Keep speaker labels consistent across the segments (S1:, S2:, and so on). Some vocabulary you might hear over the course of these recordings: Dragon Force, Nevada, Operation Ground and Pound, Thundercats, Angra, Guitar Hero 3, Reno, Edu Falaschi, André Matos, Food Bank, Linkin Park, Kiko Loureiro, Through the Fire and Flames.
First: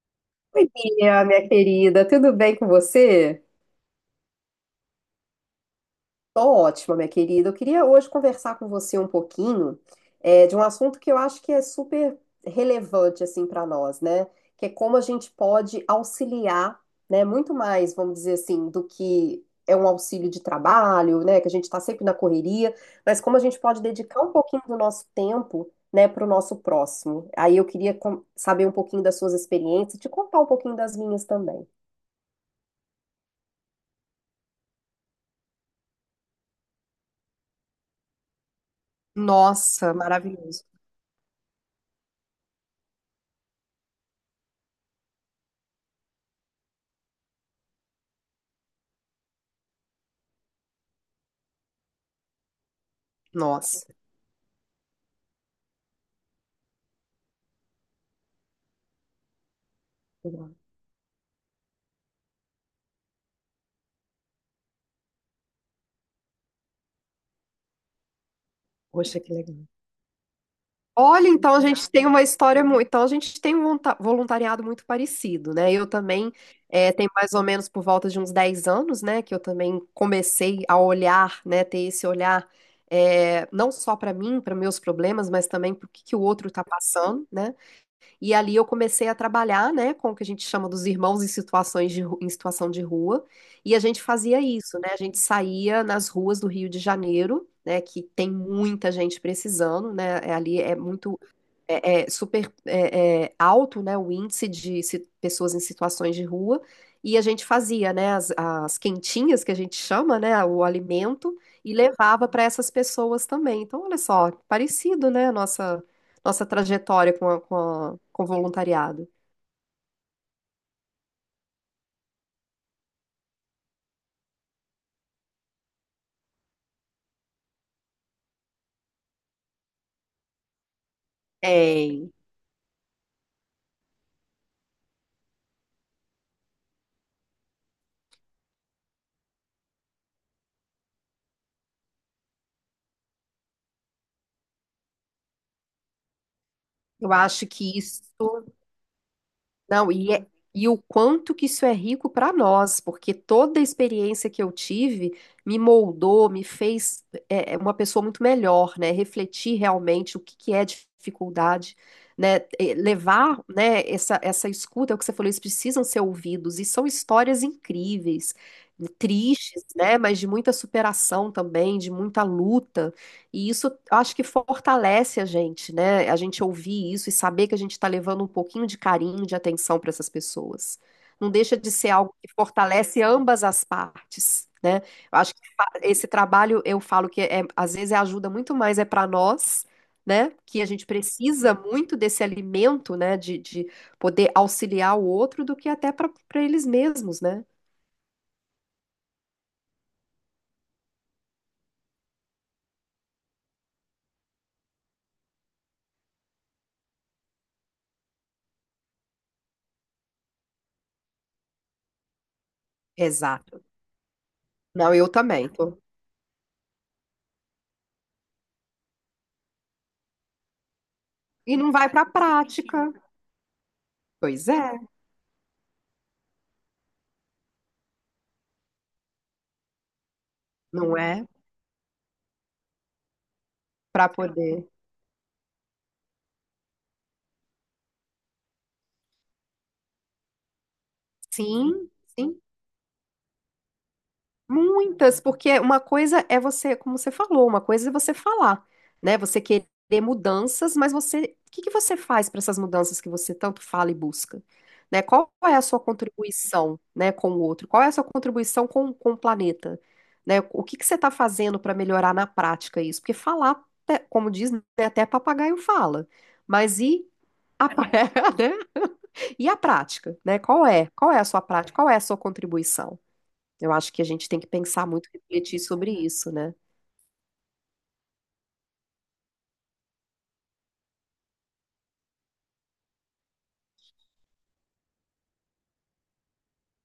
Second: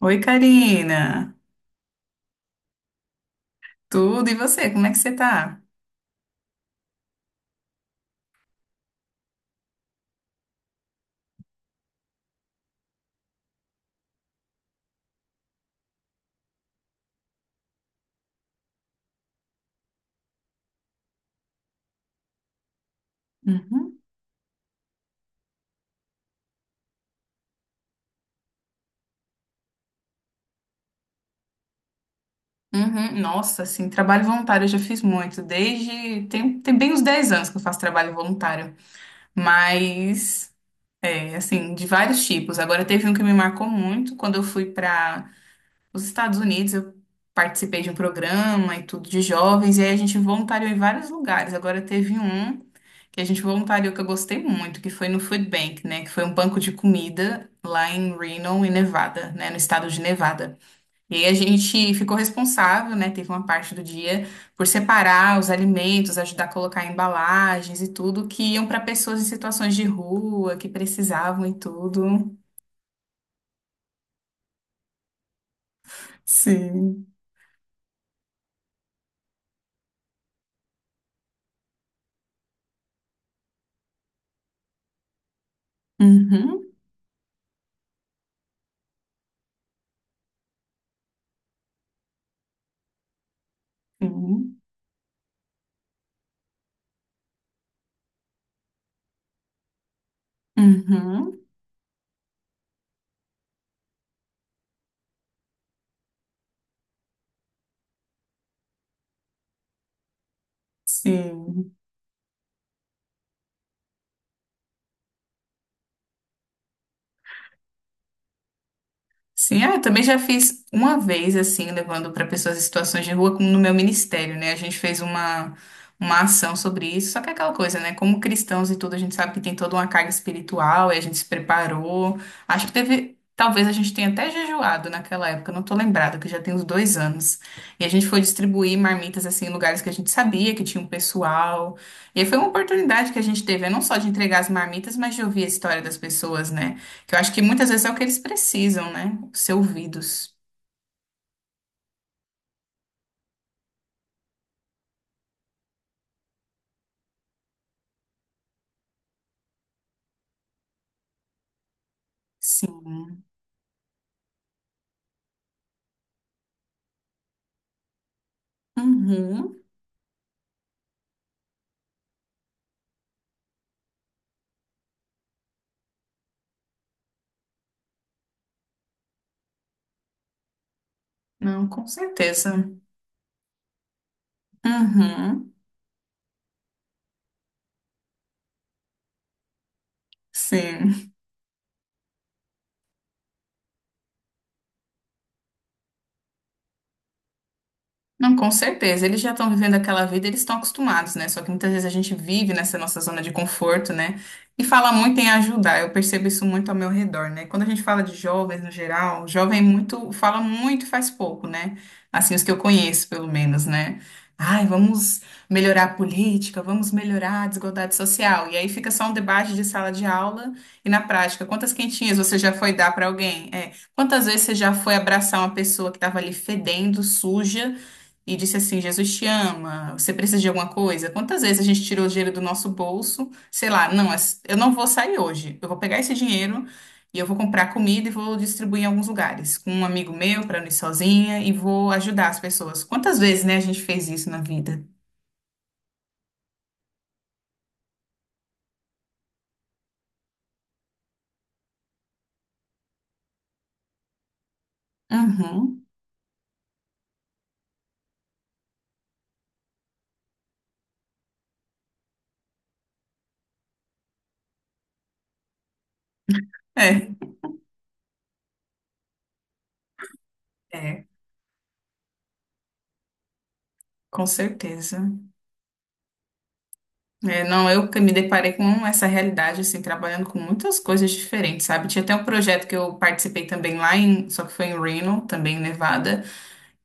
S1: Oi,
S2: Oi, Bia,
S1: Karina.
S2: minha querida, tudo bem com você?
S1: Tudo e você? Como é que você tá?
S2: Tô ótima, minha querida. Eu queria hoje conversar com você um pouquinho de um assunto que eu acho que é super relevante assim para nós, né? Que é como a gente pode auxiliar, né? Muito mais, vamos dizer assim, do que é um auxílio de trabalho, né? Que a gente está sempre na correria, mas como a gente pode
S1: Uhum.
S2: dedicar um pouquinho do nosso tempo, né, para o nosso próximo. Aí eu queria saber um pouquinho das suas experiências, te contar um pouquinho das minhas também.
S1: Uhum. Nossa, assim, trabalho voluntário eu já fiz muito, desde tem bem uns 10 anos que eu faço trabalho voluntário,
S2: Nossa,
S1: mas
S2: maravilhoso.
S1: é, assim, de vários tipos. Agora teve um que me marcou muito quando eu fui para Nos Estados Unidos, eu participei de um programa e tudo de jovens, e aí a gente voluntariou em vários lugares. Agora teve um que a gente
S2: Nossa,
S1: voluntariou que eu gostei muito, que foi no Food Bank, né? Que foi um banco de comida lá em Reno, em Nevada, né? No estado de
S2: que legal.
S1: Nevada. E aí a gente ficou responsável, né? Teve uma parte do dia por separar os alimentos, ajudar a colocar embalagens e tudo que iam para
S2: Poxa,
S1: pessoas em
S2: que legal.
S1: situações de rua, que
S2: Olha,
S1: precisavam e
S2: então a gente tem uma
S1: tudo.
S2: história muito. Então a gente tem um voluntariado muito parecido, né? Eu também
S1: Sim.
S2: tem mais ou menos por volta de uns 10 anos, né? Que eu também comecei a olhar, né? Ter esse olhar não só para mim, para meus problemas, mas também para o que que o outro está
S1: Uhum.
S2: passando, né? E ali eu comecei a trabalhar, né, com o que a gente chama dos irmãos em situação de rua. E a gente fazia
S1: Sim.
S2: isso, né? A gente saía nas ruas do Rio de Janeiro, né, que tem muita gente precisando, né? Ali é muito
S1: Uhum.
S2: é, é super é, é alto, né, o índice de pessoas em situações de rua, e a gente fazia, né, as quentinhas que a gente chama, né, o alimento, e
S1: Sim.
S2: levava para essas pessoas também. Então, olha só, parecido, né, a nossa trajetória com o voluntariado.
S1: Sim, ah, eu também já fiz uma vez, assim, levando para pessoas em situações de rua, como no meu ministério, né? A gente fez uma ação sobre isso, só que é aquela coisa, né? Como cristãos e tudo, a gente sabe que tem toda uma carga espiritual e a gente se
S2: Tem.
S1: preparou. Acho que teve, talvez a gente tenha até jejuado naquela época, não tô lembrada, que já tem uns 2 anos. E a gente foi distribuir marmitas, assim, em lugares que a gente sabia que tinha um pessoal. E aí foi uma oportunidade que a gente teve, né? Não só de entregar as marmitas, mas de ouvir a história das pessoas, né?
S2: Eu
S1: Que eu acho que
S2: acho
S1: muitas
S2: que
S1: vezes é o
S2: isso.
S1: que eles precisam, né? Ser
S2: Não, e, é-
S1: ouvidos.
S2: e o quanto que isso é rico para nós, porque toda a experiência que eu tive me moldou, me fez uma pessoa muito melhor, né? Refletir realmente o que, que é dificuldade, né? E
S1: Sim.
S2: levar, né, essa escuta, é o que você falou, eles precisam ser ouvidos, e são histórias incríveis,
S1: Uhum.
S2: tristes, né? Mas de muita superação também, de muita luta. E isso acho que fortalece a gente, né? A gente ouvir isso e saber que a gente está levando um pouquinho de carinho, de atenção para essas pessoas. Não deixa
S1: Não,
S2: de
S1: com
S2: ser algo que
S1: certeza.
S2: fortalece ambas as partes, né? Eu acho que
S1: Uhum.
S2: esse trabalho, eu falo que às vezes ajuda muito mais para nós, né? Que a gente
S1: Sim.
S2: precisa muito desse alimento, né? De poder auxiliar o outro do que até para eles mesmos, né?
S1: Não, com certeza. Eles já estão vivendo aquela vida, eles estão acostumados, né? Só que muitas vezes a gente vive nessa nossa zona de conforto, né? E fala muito em ajudar. Eu percebo isso muito ao meu redor, né? Quando a gente fala de jovens no geral, jovem é muito fala muito e faz pouco, né? Assim, os que eu conheço, pelo
S2: Exato.
S1: menos, né? Ai,
S2: Não, eu
S1: vamos
S2: também tô.
S1: melhorar a política, vamos melhorar a desigualdade social. E aí fica só um debate de sala de aula e na prática,
S2: E não
S1: quantas
S2: vai para a
S1: quentinhas você já foi
S2: prática.
S1: dar para alguém? É, quantas vezes
S2: Pois
S1: você já
S2: é,
S1: foi abraçar uma pessoa que estava ali fedendo, suja? E disse assim: Jesus te ama, você precisa de alguma
S2: não
S1: coisa?
S2: é?
S1: Quantas vezes a gente tirou dinheiro do nosso bolso? Sei lá,
S2: Para
S1: não, eu
S2: poder.
S1: não vou sair hoje. Eu vou pegar esse dinheiro e eu vou comprar comida e vou distribuir em alguns lugares, com um amigo meu, para não ir sozinha, e
S2: Sim,
S1: vou ajudar
S2: sim,
S1: as pessoas. Quantas vezes, né, a gente fez isso na vida?
S2: muitas, porque uma coisa é você, como você falou, uma coisa é você falar, né? Você querer mudanças, mas você, o que que você faz para essas mudanças que você tanto fala e busca? Né? Qual é a sua
S1: Uhum.
S2: contribuição, né, com o outro? Qual é a sua contribuição com o planeta? Né? O que que você está fazendo para melhorar na prática isso? Porque falar, né, como diz, né, até papagaio fala, mas e
S1: É,
S2: a, né? E a prática, né? Qual é?
S1: é,
S2: Qual é a sua prática? Qual é a sua contribuição? Eu acho que a
S1: com
S2: gente tem que pensar
S1: certeza.
S2: muito, refletir sobre isso, né?
S1: É, não, eu que me deparei com essa realidade, assim, trabalhando com muitas coisas diferentes, sabe? Tinha até um projeto que eu participei também lá em, só que foi em Reno, também em Nevada,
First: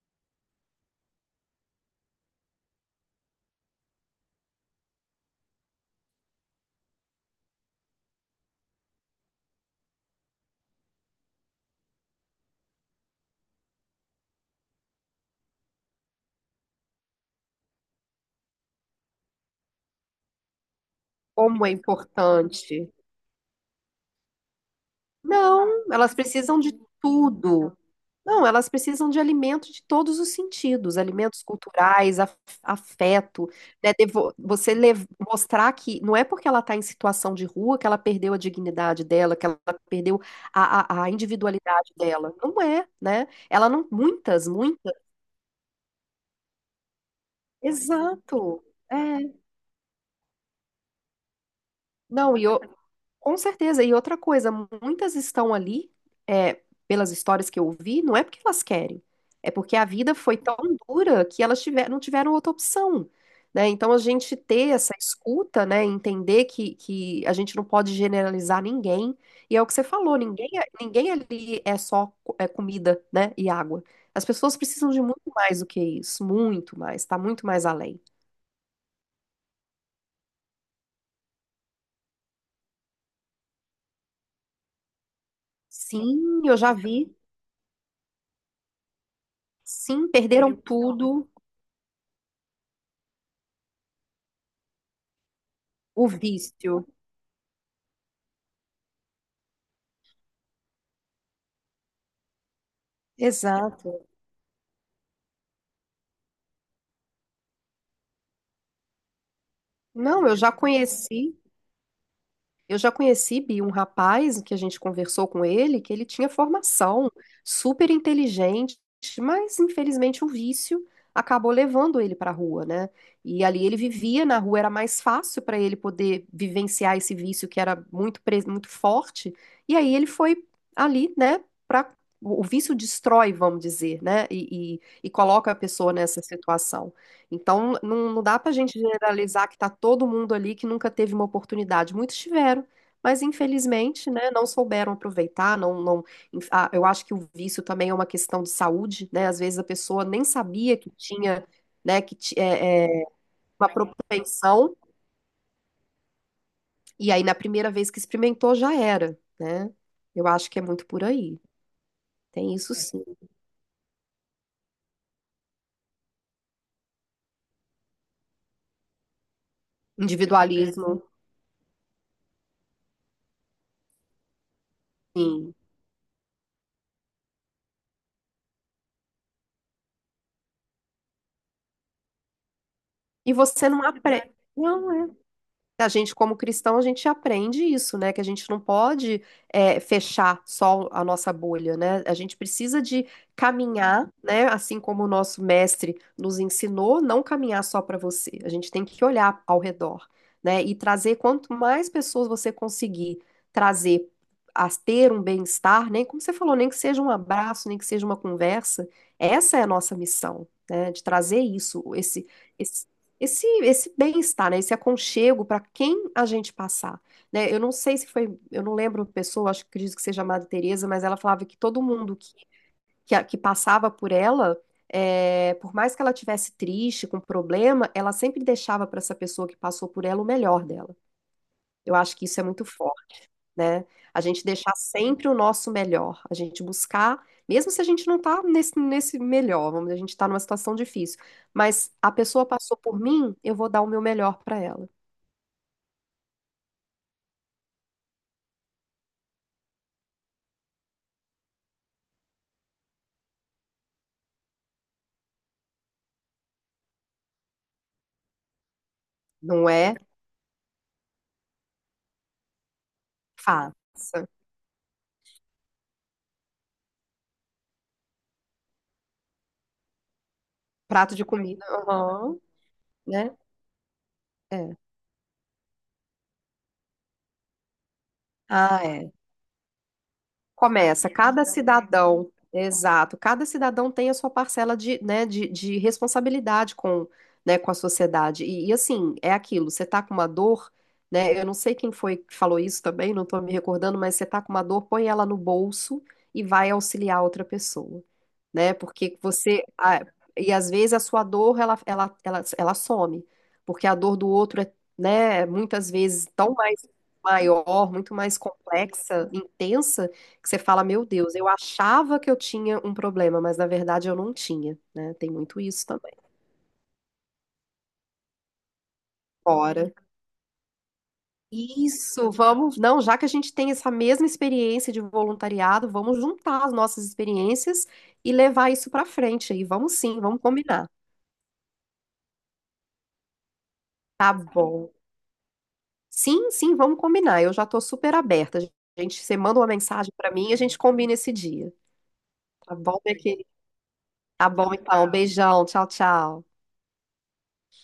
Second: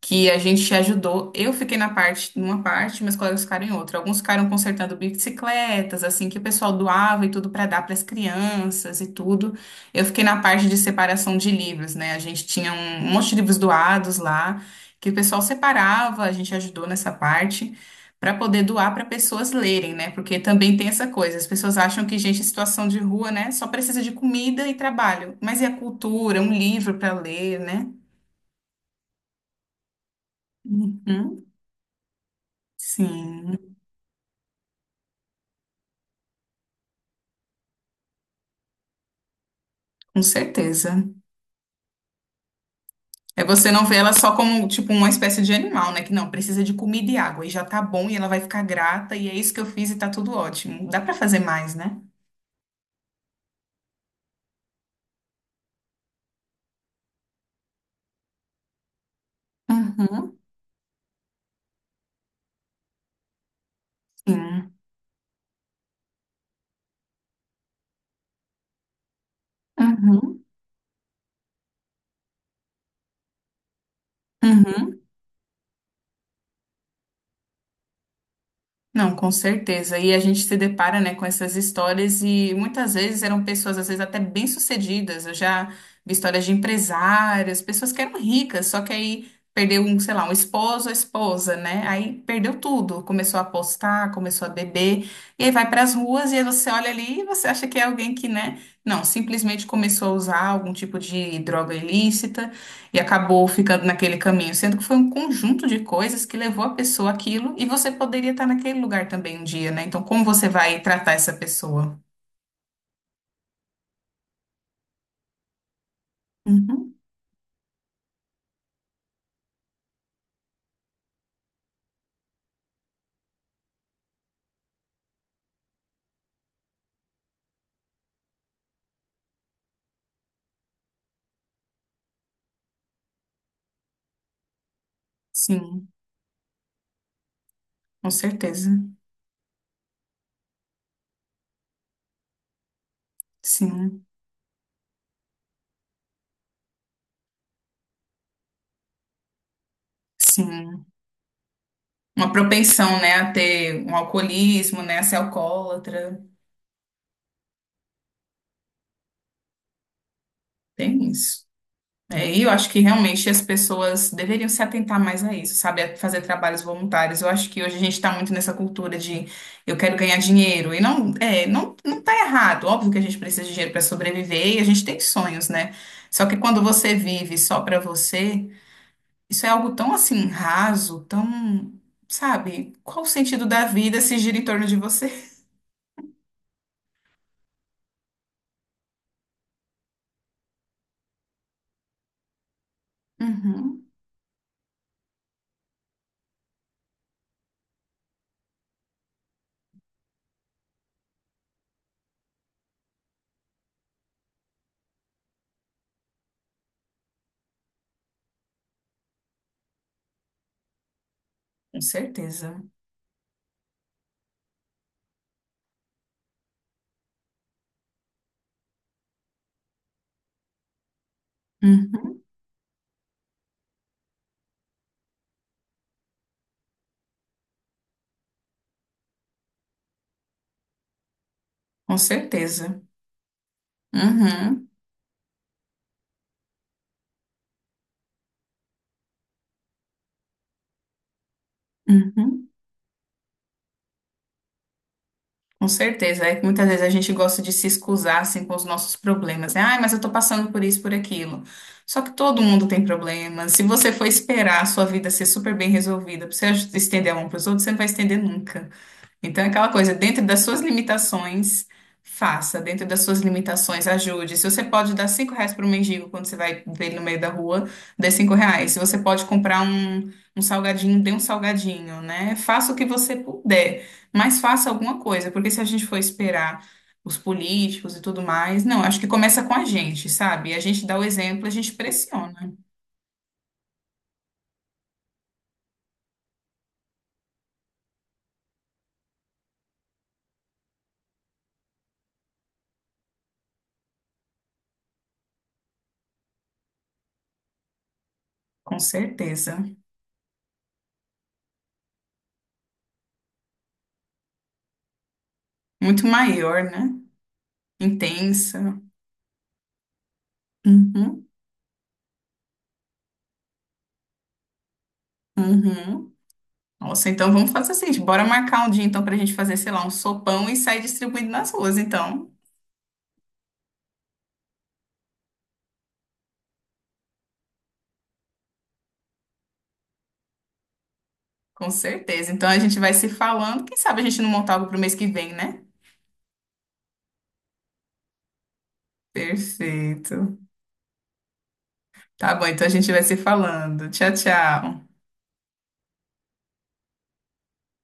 S1: que a gente ajudou. Eu fiquei na parte, numa parte, meus colegas ficaram em outra. Alguns ficaram consertando bicicletas, assim, que o pessoal doava e tudo para dar para as crianças e tudo. Eu fiquei na parte de separação de livros, né? A gente tinha um monte de livros doados lá, que o pessoal separava, a gente ajudou nessa parte. Para poder doar para pessoas lerem, né? Porque também tem essa coisa. As
S2: Como é
S1: pessoas acham que gente em
S2: importante.
S1: situação de rua, né, só precisa de comida e trabalho. Mas e
S2: Não,
S1: a
S2: elas
S1: cultura, um
S2: precisam de
S1: livro para ler,
S2: tudo.
S1: né?
S2: Não, elas precisam de alimento de todos os sentidos, alimentos
S1: Uhum.
S2: culturais, afeto,
S1: Sim.
S2: né? Mostrar que não é porque ela está em situação de rua que ela perdeu a dignidade dela, que ela perdeu
S1: Com certeza.
S2: a individualidade dela. Não é, né?
S1: É,
S2: Ela
S1: você não
S2: não,
S1: ver ela só
S2: muitas,
S1: como, tipo,
S2: muitas.
S1: uma espécie de animal, né? Que não, precisa de comida e água e já tá bom e ela vai
S2: Exato.
S1: ficar grata
S2: É.
S1: e é isso que eu fiz e tá tudo ótimo. Dá pra fazer mais, né?
S2: Não, e eu, com certeza. E outra coisa, muitas estão ali, é, pelas histórias que eu ouvi, não é porque elas querem, é porque a vida foi
S1: Uhum,
S2: tão dura que não tiveram outra opção, né? Então a gente ter
S1: sim.
S2: essa escuta, né, entender que a gente não pode generalizar ninguém. E é o que você falou,
S1: Uhum,
S2: ninguém ali é só comida, né, e água. As pessoas precisam
S1: uhum.
S2: de muito mais do que isso, muito mais, tá muito mais além.
S1: Não, com certeza. E a gente se depara, né, com essas histórias e muitas vezes eram pessoas, às vezes até bem-sucedidas. Eu já vi
S2: Sim,
S1: histórias de
S2: eu já vi.
S1: empresários, pessoas que eram ricas, só que aí perdeu um,
S2: Sim,
S1: sei lá, um
S2: perderam
S1: esposo, a
S2: tudo,
S1: esposa, né? Aí perdeu tudo, começou a apostar, começou a beber, e aí vai para as
S2: o
S1: ruas e aí você
S2: vício.
S1: olha ali e você acha que é alguém que, né? Não, simplesmente começou a usar algum tipo de droga ilícita e acabou ficando
S2: Exato.
S1: naquele caminho, sendo que foi um conjunto de coisas que levou a pessoa àquilo e você poderia estar naquele lugar também um dia, né? Então, como
S2: Não, eu
S1: você
S2: já
S1: vai tratar essa
S2: conheci,
S1: pessoa?
S2: eu já conheci, Bi, um rapaz que a gente conversou com ele, que ele tinha
S1: Uhum.
S2: formação, super inteligente, mas infelizmente o vício acabou levando ele para a rua, né? E ali ele vivia na rua, era mais fácil para ele poder vivenciar esse vício que era muito forte. E aí ele foi ali, né, para o vício destrói, vamos dizer, né? E coloca a
S1: Sim,
S2: pessoa nessa situação. Então,
S1: com
S2: não, não dá para a
S1: certeza.
S2: gente generalizar que está todo mundo ali que nunca teve uma oportunidade. Muitos tiveram, mas
S1: Sim,
S2: infelizmente, né, não souberam aproveitar. Não, não, eu acho que o vício também é uma questão de saúde, né? Às vezes a pessoa nem sabia
S1: sim.
S2: que tinha, né, que
S1: Uma
S2: ti-
S1: propensão,
S2: é, é,
S1: né, a
S2: uma
S1: ter um
S2: propensão,
S1: alcoolismo, né, a ser alcoólatra.
S2: e aí na primeira vez que experimentou já era, né? Eu acho que é muito por
S1: Tem
S2: aí.
S1: isso. É, e eu
S2: Tem
S1: acho
S2: isso
S1: que
S2: sim.
S1: realmente as pessoas deveriam se atentar mais a isso, sabe? A fazer trabalhos voluntários. Eu acho que hoje a gente está muito nessa cultura de eu quero ganhar dinheiro. E
S2: Individualismo,
S1: não, é, não, não tá errado. Óbvio que a gente precisa de dinheiro para sobreviver e a gente tem sonhos,
S2: sim.
S1: né? Só que quando você vive só para você, isso é algo tão assim raso, tão, sabe? Qual o
S2: E
S1: sentido da
S2: você não
S1: vida se
S2: aprende.
S1: gira em torno de você?
S2: A gente, como cristão, a gente aprende isso, né? Que a gente não pode fechar só a nossa bolha, né? A gente precisa de
S1: Uhum,
S2: caminhar, né? Assim como o nosso mestre nos ensinou, não caminhar só para você. A gente tem que olhar ao redor, né? E trazer quanto mais pessoas você conseguir trazer a ter um bem-estar, nem como você falou, nem que seja um abraço, nem que seja uma conversa. Essa é a nossa missão, né? De trazer
S1: com
S2: isso,
S1: certeza.
S2: esse esse bem-estar, né? Esse aconchego para quem a gente passar, né? Eu não sei se foi, eu não lembro a pessoa, acho que acredito que seja a Madre Teresa, mas ela falava que todo mundo
S1: Uhum,
S2: que passava por ela, por mais que ela tivesse triste, com problema, ela sempre deixava para essa pessoa que passou por ela o melhor dela. Eu
S1: com
S2: acho que isso é muito
S1: certeza.
S2: forte, né? A gente
S1: Uhum,
S2: deixar sempre o nosso melhor, a gente buscar, mesmo se a gente não tá nesse melhor, vamos, dizer, a gente tá numa situação difícil, mas a pessoa
S1: uhum.
S2: passou por mim, eu vou dar o meu melhor para ela.
S1: Com certeza, é que muitas vezes a gente gosta de se excusar assim, com os nossos problemas, né? Ai, mas eu tô passando por isso, por aquilo. Só que todo mundo tem problemas. Se você for esperar a sua vida ser super bem resolvida, pra você estender a mão pros outros, você não vai estender nunca. Então, é
S2: Não
S1: aquela coisa,
S2: é?
S1: dentro das suas limitações, faça. Dentro das suas
S2: Faça.
S1: limitações, ajude. Se você pode dar R$ 5 para um mendigo quando você vai ver ele no meio da rua, dê R$ 5. Se você pode comprar um salgadinho, dê
S2: Prato
S1: um
S2: de comida,
S1: salgadinho, né?
S2: aham,
S1: Faça o que você
S2: né?
S1: puder, mas faça
S2: É.
S1: alguma coisa, porque se a gente for esperar os políticos e tudo mais,
S2: Ah,
S1: não, acho que
S2: é.
S1: começa com a gente, sabe? A gente dá o
S2: Começa, cada
S1: exemplo, a gente
S2: cidadão,
S1: pressiona,
S2: exato, cada cidadão tem a sua parcela de, né, de responsabilidade com, né, com a sociedade. E, assim, é aquilo, você tá com uma dor, né? Eu não sei quem foi que falou isso também, não tô me recordando, mas você tá com uma dor, põe ela no bolso e vai auxiliar outra pessoa, né?
S1: com
S2: Porque
S1: certeza.
S2: você e às vezes a sua dor ela some, porque a dor do outro é, né, muitas
S1: Muito
S2: vezes tão
S1: maior,
S2: mais
S1: né?
S2: maior, muito mais
S1: Intensa.
S2: complexa, intensa, que você fala, meu
S1: Uhum,
S2: Deus, eu achava que eu tinha um problema, mas na verdade eu não tinha, né? Tem muito isso também.
S1: uhum. Nossa, então vamos fazer assim, bora marcar um dia então pra gente fazer, sei lá, um
S2: Bora.
S1: sopão e sair distribuindo nas ruas,
S2: Isso,
S1: então.
S2: vamos. Não, já que a gente tem essa mesma experiência de voluntariado, vamos juntar as nossas experiências e levar isso para frente aí. Vamos sim, vamos combinar.
S1: Com certeza. Então a gente vai se falando, quem sabe a gente não
S2: Tá
S1: montar algo pro
S2: bom.
S1: mês que vem, né?
S2: Sim, sim, vamos combinar. Eu já estou super aberta. Gente, você manda uma mensagem para
S1: Perfeito.
S2: mim e a gente combina esse dia.
S1: Tá bom, então a
S2: Tá
S1: gente
S2: bom,
S1: vai se
S2: minha querida?
S1: falando. Tchau,
S2: Tá bom,
S1: tchau.
S2: então. Beijão. Tchau, tchau.